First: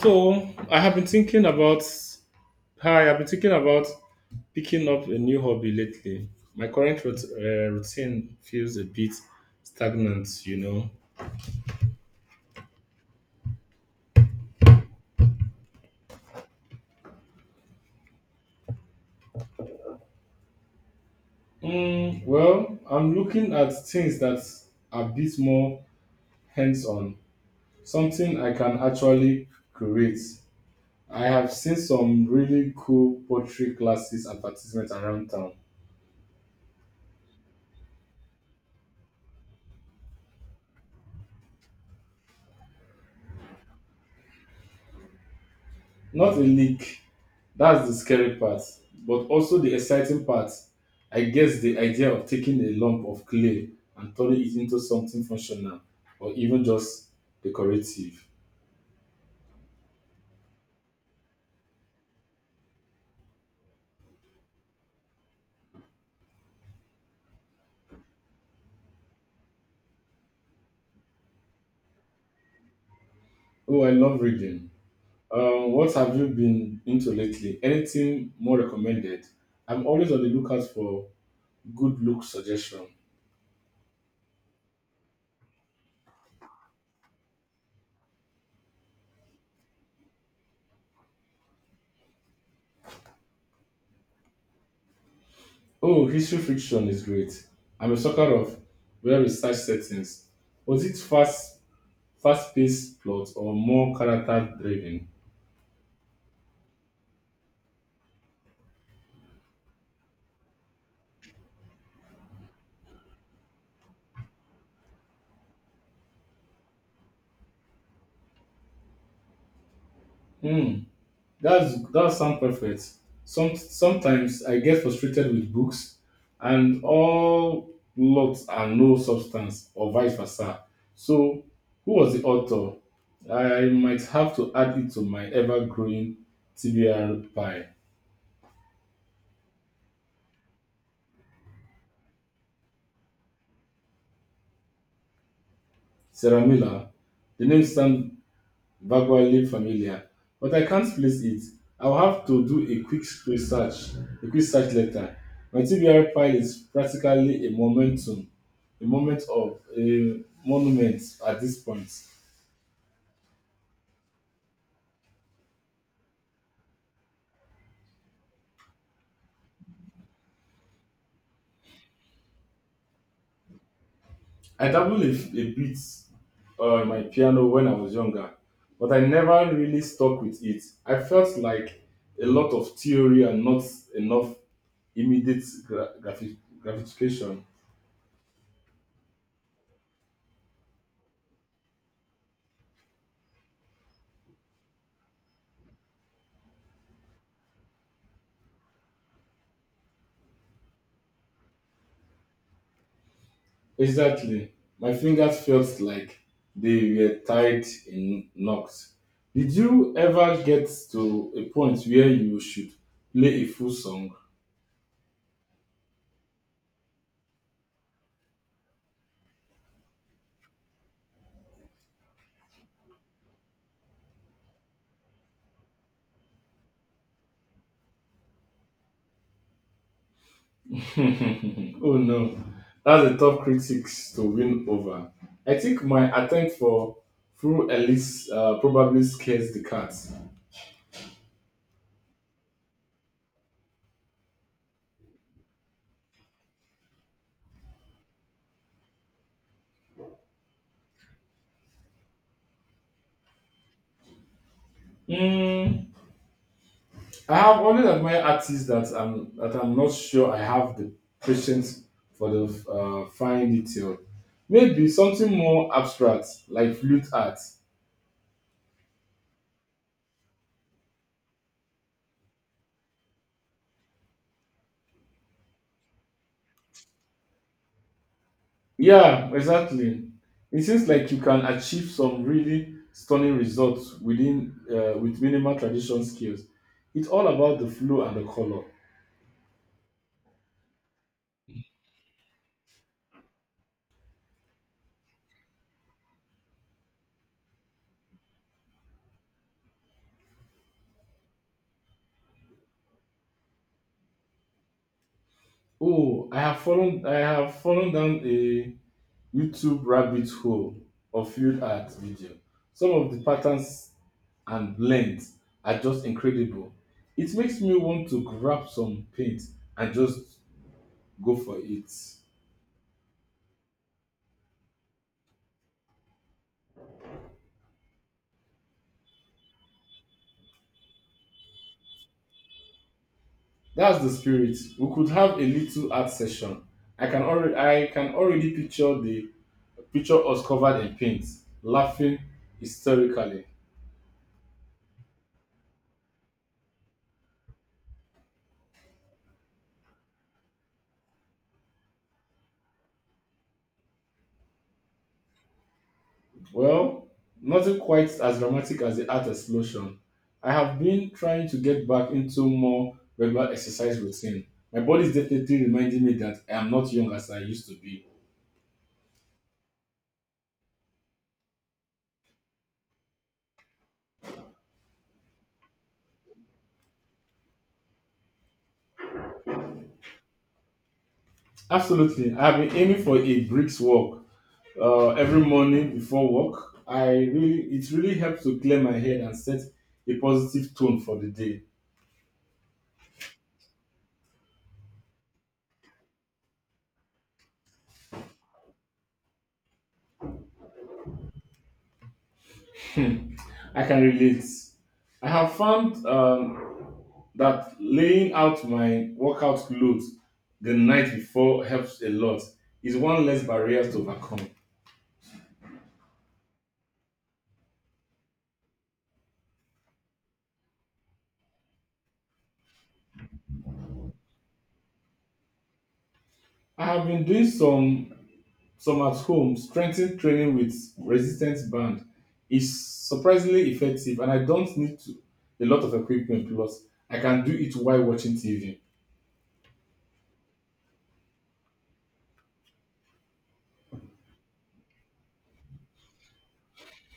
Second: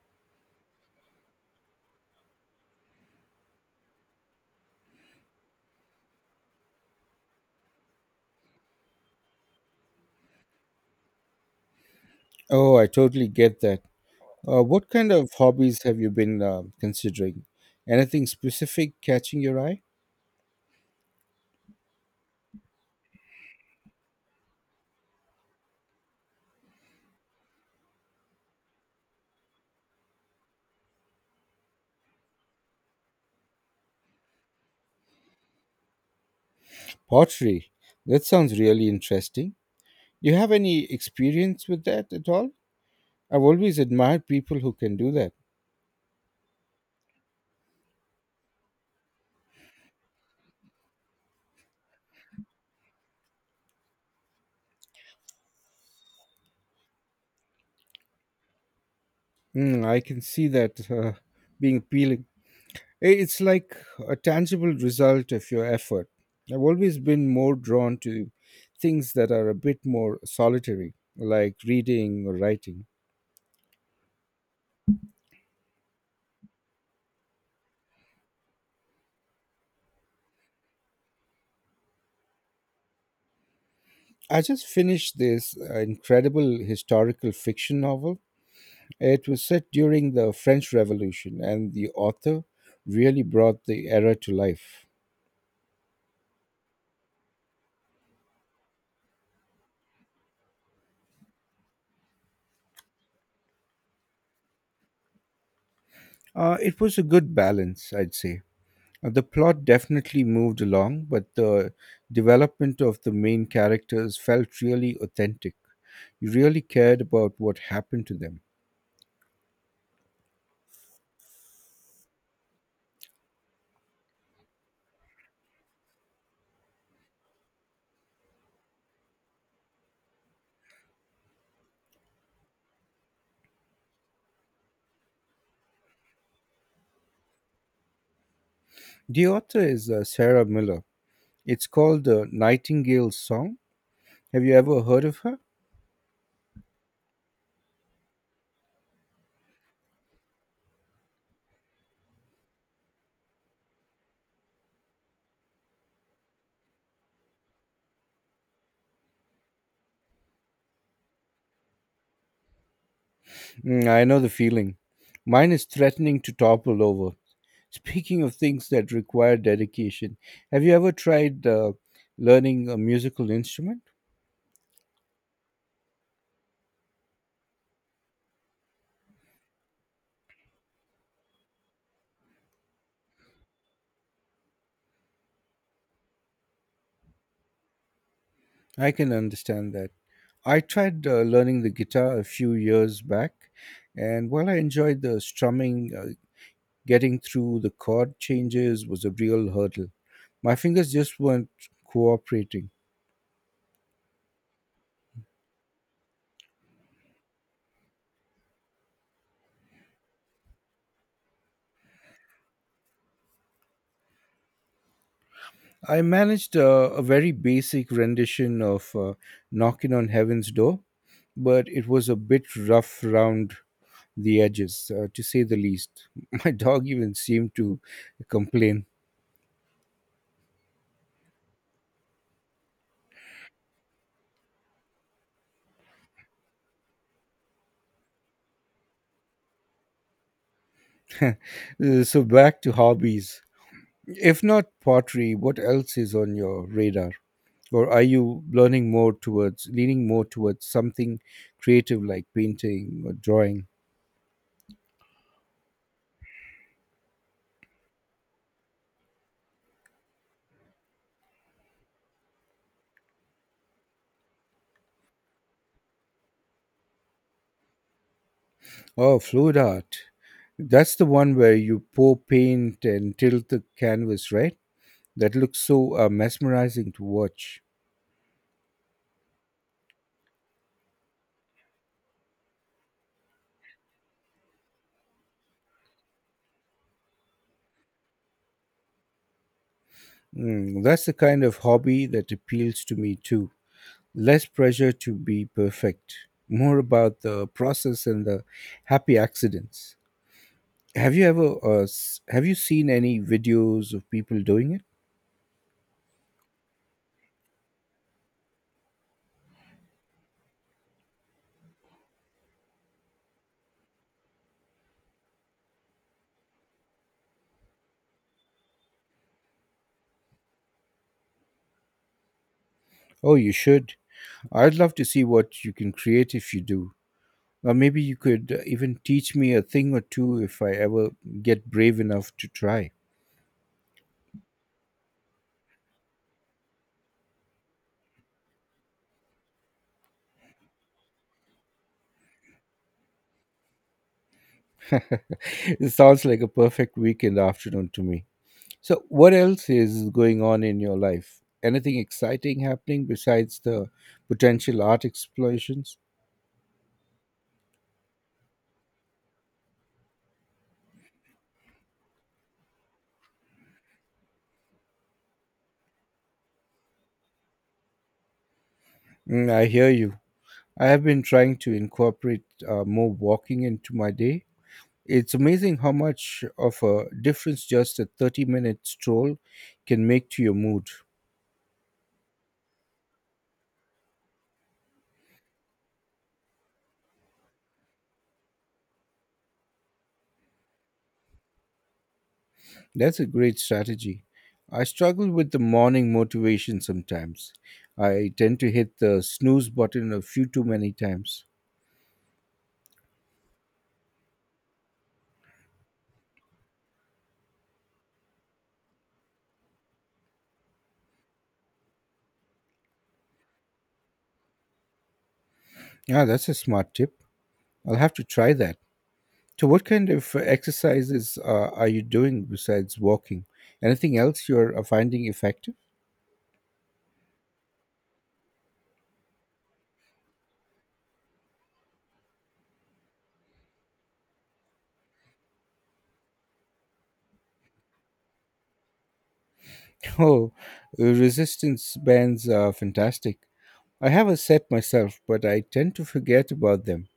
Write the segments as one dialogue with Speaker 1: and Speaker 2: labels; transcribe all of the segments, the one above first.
Speaker 1: So I have been thinking about hi. I've been thinking about picking up a new hobby lately. My current routine feels a bit stagnant, you know.
Speaker 2: Oh, I totally get that. What kind of hobbies have you been considering? Anything specific catching your eye?
Speaker 1: Mm, well, I'm looking at things that are a bit more hands-on, something I can actually create. I have seen some really cool pottery classes advertisements around town.
Speaker 2: Pottery. That sounds really interesting. Do you have any experience with that at all? I've always admired people who can do that.
Speaker 1: Not a leak. That's the scary part, but also the exciting part. I guess the idea of taking a lump of clay and turning it into something functional or even just decorative.
Speaker 2: Mm, I can see that being appealing. It's like a tangible result of your effort. I've always been more drawn to things that are a bit more solitary, like reading or writing.
Speaker 1: Oh, I love reading. What have you been into lately? Anything more recommended? I'm always on the lookout for good look suggestion.
Speaker 2: I just finished this incredible historical fiction novel. It was set during the French Revolution, and the author really brought the era to life.
Speaker 1: Oh, history fiction is great. I'm a sucker of well researched settings. Was it fast-paced plot or more character-driven?
Speaker 2: It was a good balance, I'd say. The plot definitely moved along, but the development of the main characters felt really authentic. You really cared about what happened to them.
Speaker 1: Hmm, that sounds perfect. Sometimes I get frustrated with books, and all plots are no substance, or vice versa. So, who was the author? I might have to add it to my ever-growing TBR pie.
Speaker 2: The author is Sarah Miller. It's called The Nightingale's Song. Have you ever heard of her?
Speaker 1: Sarah Miller. The name sounds vaguely familiar, but I can't place it. I'll have to do a quick search later. My TBR file is practically a moment of a monument at this point.
Speaker 2: Mm, I know the feeling. Mine is threatening to topple over. Speaking of things that require dedication, have you ever tried learning a musical instrument?
Speaker 1: I dabbled a bit on my piano when I was younger, but I never really stuck with it. I felt like a lot of theory and not enough immediate gratification.
Speaker 2: I can understand that. I tried learning the guitar a few years back, and while I enjoyed the strumming, getting through the chord changes was a real hurdle. My fingers just weren't cooperating.
Speaker 1: Exactly. My fingers felt like they were tied in knots. Did you ever get to a point where you should play a full song?
Speaker 2: I managed a very basic rendition of Knocking on Heaven's Door, but it was a bit rough round the edges, to say the least. My dog even seemed to complain.
Speaker 1: Oh no, that's a tough critics to win over. I think my attempt for full Elise probably scares the cats.
Speaker 2: So, back to hobbies. If not pottery, what else is on your radar? Or are you leaning more towards something creative like painting or drawing?
Speaker 1: Hmm. I have always admired artists that I'm not sure I have the patience for the fine detail. Maybe something more abstract like flute art.
Speaker 2: Oh, fluid art. That's the one where you pour paint and tilt the canvas, right? That looks so mesmerizing to watch.
Speaker 1: Yeah, exactly. It seems like you can achieve some really stunning results with minimal traditional skills. It's all about the flow and the color.
Speaker 2: Mm, that's the kind of hobby that appeals to me too. Less pressure to be perfect, more about the process and the happy accidents. Have you have you seen any videos of people doing it?
Speaker 1: Oh, I have fallen down a YouTube rabbit hole of field art video. Some of the patterns and length are just incredible. It makes me want to grab some paint and just go for it.
Speaker 2: Oh, you should. I'd love to see what you can create if you do. Or maybe you could even teach me a thing or two if I ever get brave enough to try.
Speaker 1: That's the spirit. We could have a little art session. I can already picture us covered in paint, laughing hysterically.
Speaker 2: It sounds like a perfect weekend afternoon to me. So, what else is going on in your life? Anything exciting happening besides the potential art explorations?
Speaker 1: Well, nothing quite as dramatic as the art explosion. I have been trying to get back into more regular exercise routine. My body is definitely reminding me that I am not young as I used to be.
Speaker 2: Mm, I hear you. I have been trying to incorporate more walking into my day. It's amazing how much of a difference just a 30-minute minute stroll can make to your mood.
Speaker 1: Absolutely. I've been aiming for a brisk walk every morning before work. It really helps to clear my head and set a positive tone for the day.
Speaker 2: That's a great strategy. I struggle with the morning motivation sometimes. I tend to hit the snooze button a few too many times.
Speaker 1: I can relate. I have found that laying out my workout clothes the night before helps a lot. It's one less barrier to overcome.
Speaker 2: Yeah, that's a smart tip. I'll have to try that. So, what kind of exercises are you doing besides walking? Anything else you're finding effective?
Speaker 1: I have been doing some at home, strength training with resistance band is surprisingly effective, and I don't need to, a lot of equipment because I can do it while watching TV.
Speaker 2: Oh, resistance bands are fantastic. I have a set myself, but I tend to forget about them.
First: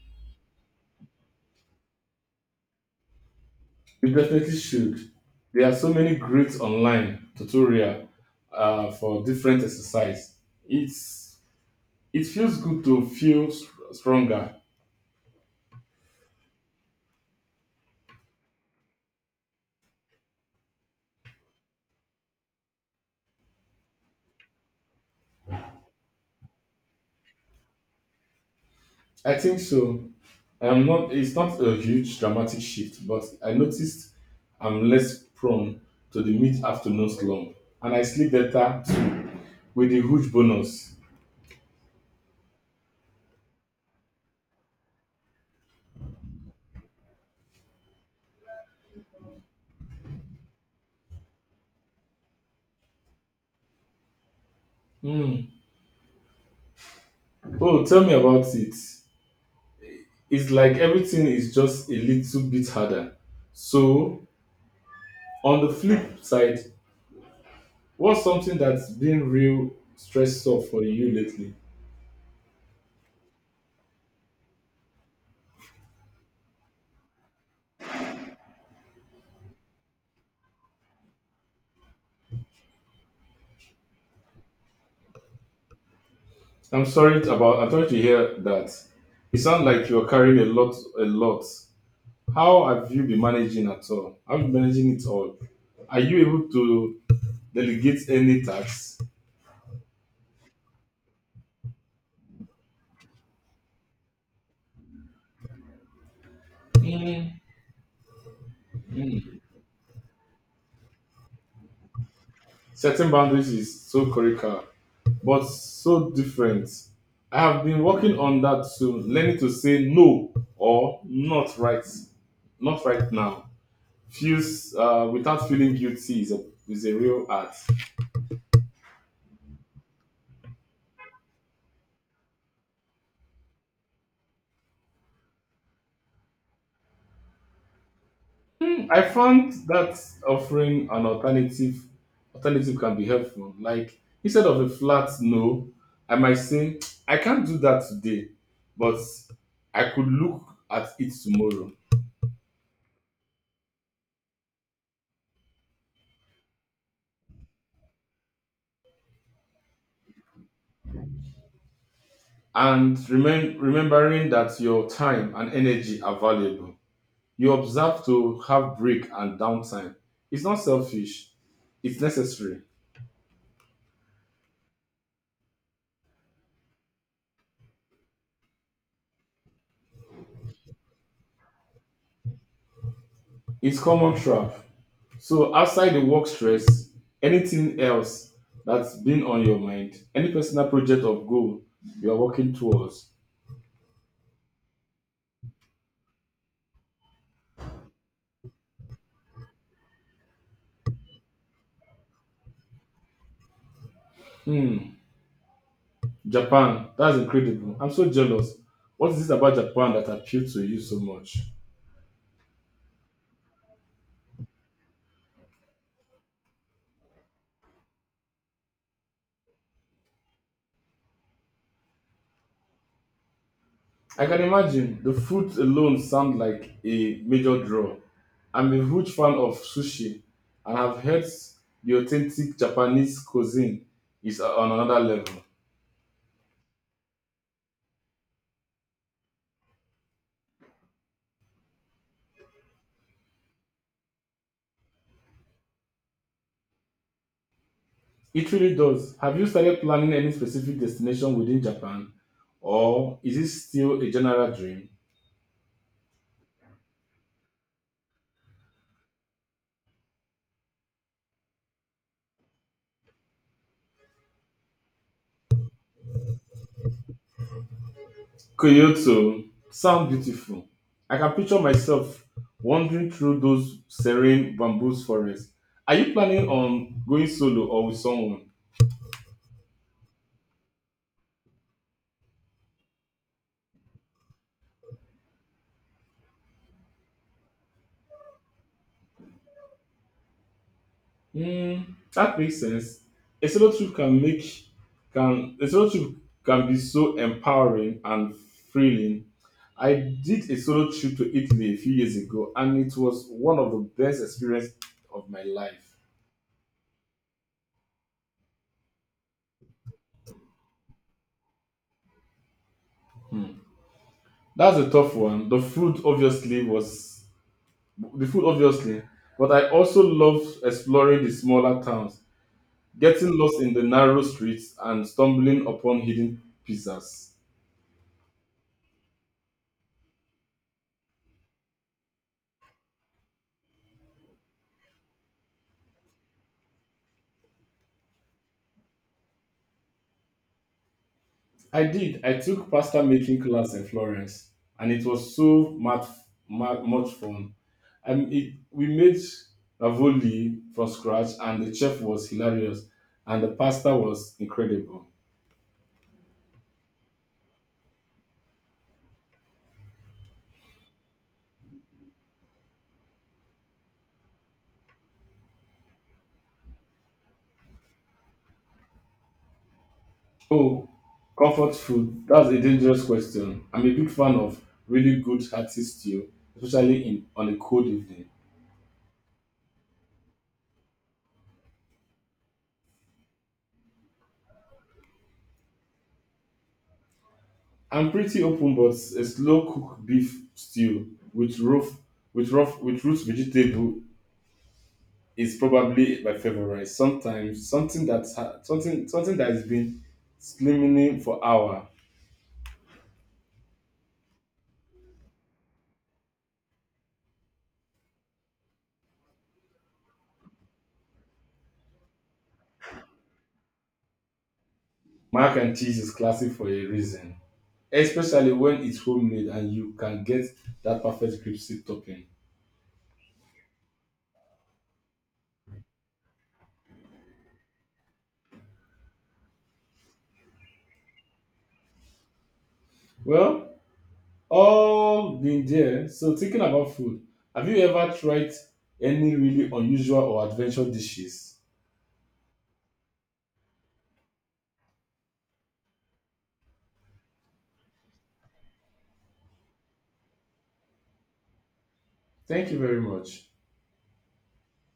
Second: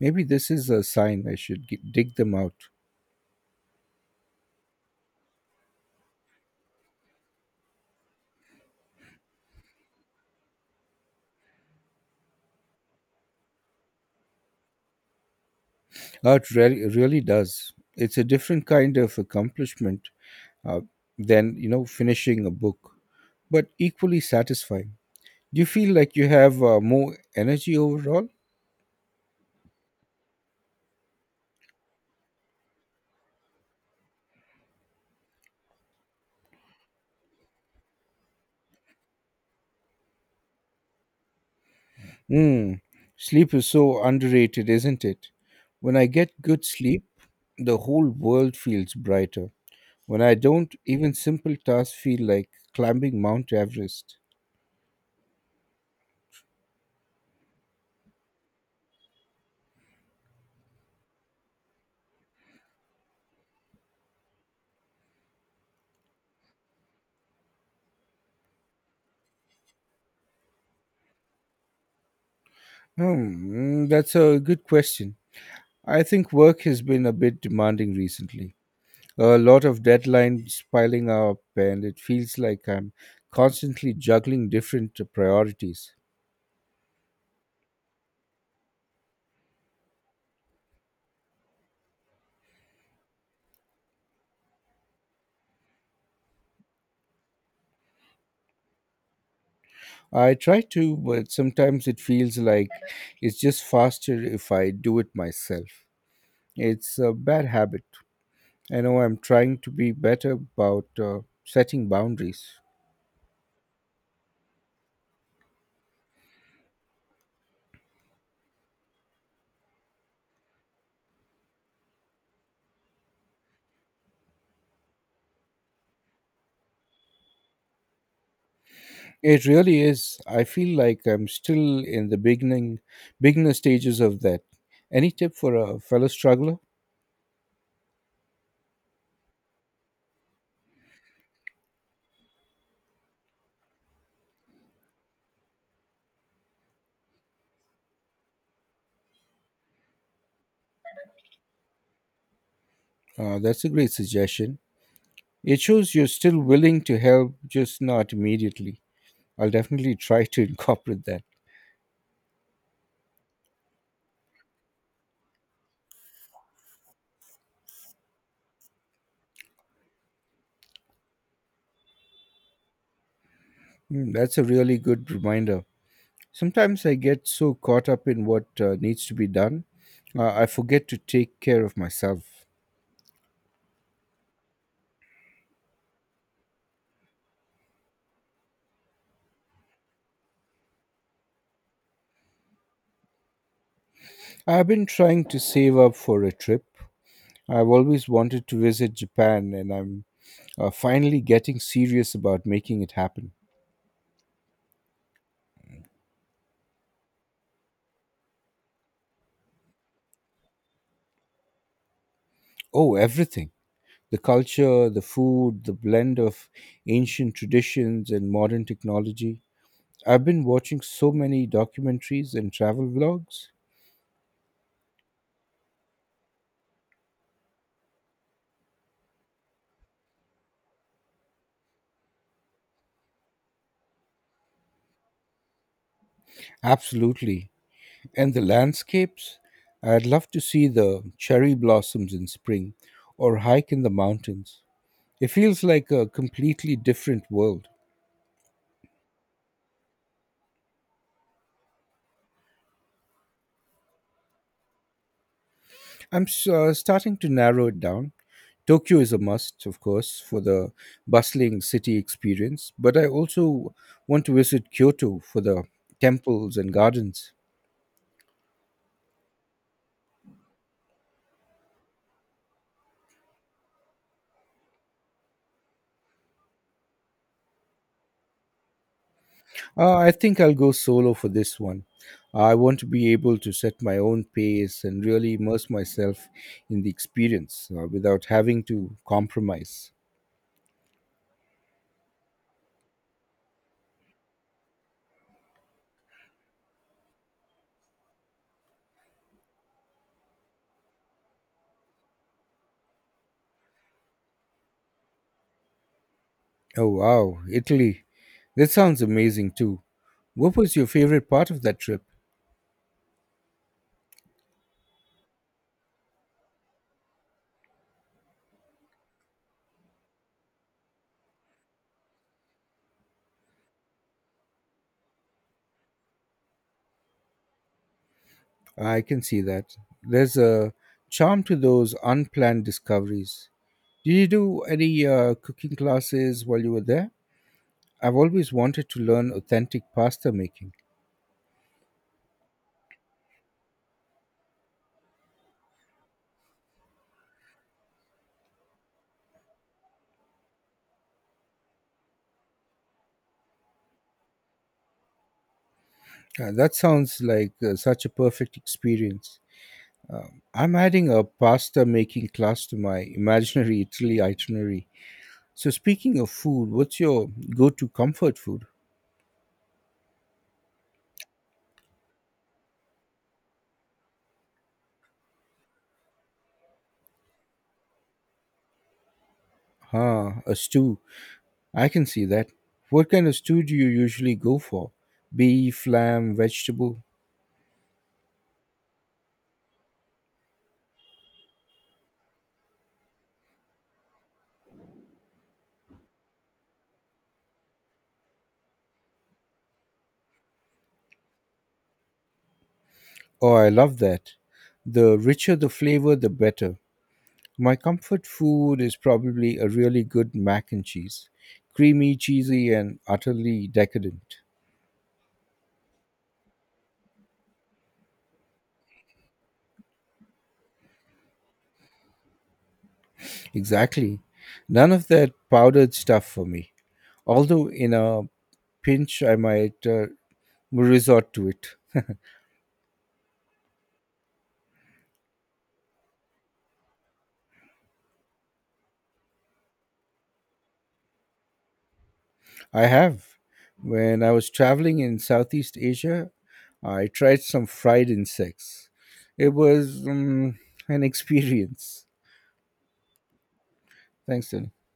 Speaker 2: Maybe this is a sign I dig them out.
Speaker 1: You definitely should. There are so many great online tutorial for different exercise. It's it feels good to feel stronger.
Speaker 2: Oh, it really, really does. It's a different kind of accomplishment uh, than finishing a book, but equally satisfying. Do you feel like you have more energy overall?
Speaker 1: I think so. I'm not. It's not a huge dramatic shift, but I noticed I'm less prone to the mid-afternoon slump, and I sleep better too, with a huge bonus.
Speaker 2: Mm, sleep is so underrated, isn't it? When I get good sleep, the whole world feels brighter. When I don't, even simple tasks feel like climbing Mount Everest.
Speaker 1: Hmm. Oh, tell me about it. It's like everything is just a little bit harder. So, on the flip side, what's something that's been real stressful for you lately?
Speaker 2: That's a good question. I think work has been a bit demanding recently. A lot of deadlines piling up, and it feels like I'm constantly juggling different priorities.
Speaker 1: I'm sorry about. I'm sorry to hear that. It sounds like you're carrying a lot. How have you been managing at all? How you managing it all? Are you able to delegate any tasks?
Speaker 2: I try to, but sometimes it feels like it's just faster if I do it myself. It's a
Speaker 1: Mm,
Speaker 2: bad habit. I know. I'm
Speaker 1: mm.
Speaker 2: trying to be better about setting boundaries.
Speaker 1: Setting boundaries is so critical, but so different. I have been working on that too, learning to say no or not right, not right now. Feels without feeling guilty is a real art.
Speaker 2: It really is. I feel like I'm still in the beginning beginner stages of that. Any tip for a fellow struggler?
Speaker 1: I found that offering an alternative alternative can be helpful. Like instead of a flat no, I might say I can't do that today, but I could look at it tomorrow.
Speaker 2: That's a great suggestion. It shows you're still willing to help, just not immediately. I'll definitely try to incorporate that.
Speaker 1: And remembering that your time and energy are valuable. You observe to have break and downtime. It's not selfish, it's necessary.
Speaker 2: Mm, that's a really good reminder. Sometimes I get so caught up in what needs to be done, I forget to take care of myself.
Speaker 1: It's common trap. So outside the work stress, anything else that's been on your mind, any personal project or goal you are working towards?
Speaker 2: I've been trying to save up for a trip. I've always wanted to visit Japan, and I'm finally getting serious about making it happen.
Speaker 1: Hmm, Japan, that's incredible. I'm so jealous. What is it about Japan that appealed to you so much?
Speaker 2: Oh, everything: the culture, the food, the blend of ancient traditions and modern technology. I've been watching so many documentaries and travel vlogs.
Speaker 1: I can imagine the food alone sounds like a major draw. I'm a huge fan of sushi and have heard the authentic Japanese cuisine is on another level.
Speaker 2: Absolutely. And the landscapes? I'd love to see the cherry blossoms in spring or hike in the mountains. It feels like a completely different world.
Speaker 1: It really does. Have you started planning any specific destination within Japan, or is it still a general dream?
Speaker 2: Starting to narrow it down. Tokyo is a must, of course, for the bustling city experience, but I also want to visit Kyoto for the temples and gardens.
Speaker 1: Kyoto sound beautiful. I can picture myself wandering through those serene bamboo forests. Are you planning on going solo or with someone?
Speaker 2: I think I'll go solo for this one. I want to be able to set my own pace and really immerse myself in the experience without having to compromise.
Speaker 1: Mm, that makes sense. A solo trip can make can a solo trip can be so empowering and thrilling. I did a solo trip to Italy a few years ago, and it was one of the best experiences of my life.
Speaker 2: Oh, wow, Italy. That sounds amazing too. What was your favorite part of that trip?
Speaker 1: Hmm. That's a tough one. The food obviously, but I also loved exploring the smaller towns, getting lost in the narrow streets, and stumbling upon hidden pizzas.
Speaker 2: I can see that. There's a charm to those unplanned discoveries. Did you do any cooking classes while you were there? I've always wanted to learn authentic pasta making.
Speaker 1: I did. I took pasta making class in Florence, and it was so much fun. We made ravioli from scratch, and the chef was hilarious, and the pasta was incredible.
Speaker 2: That sounds like such a perfect experience. I'm adding a pasta making class to my imaginary Italy itinerary. So, speaking of food, what's your go to comfort food?
Speaker 1: Oh, comfort food. That's a dangerous question. I'm a big fan of really good hearty stew, especially in on a cold evening.
Speaker 2: Ah, a stew. I can see that. What kind of stew do you usually go for? Beef, lamb, vegetable?
Speaker 1: I'm pretty open, but a slow cooked beef stew with root vegetable is probably my favorite. Sometimes something that has been slimming for hour.
Speaker 2: Oh, I love that. The richer the flavor, the better. My comfort food is probably a really good mac and cheese. Creamy, cheesy, and utterly decadent.
Speaker 1: Mac and cheese is classic for a reason, especially when it's homemade and you can get that perfect crispy topping.
Speaker 2: Exactly. None of that powdered stuff for me. Although, in a pinch, I might resort to it.
Speaker 1: Well, all been there. So thinking about food, have you ever tried any really unusual or adventure dishes?
Speaker 2: I have. When I was traveling in Southeast Asia, I tried some fried insects. It was an experience.
Speaker 1: Thank you very much.
Speaker 2: Thanks, Dylan.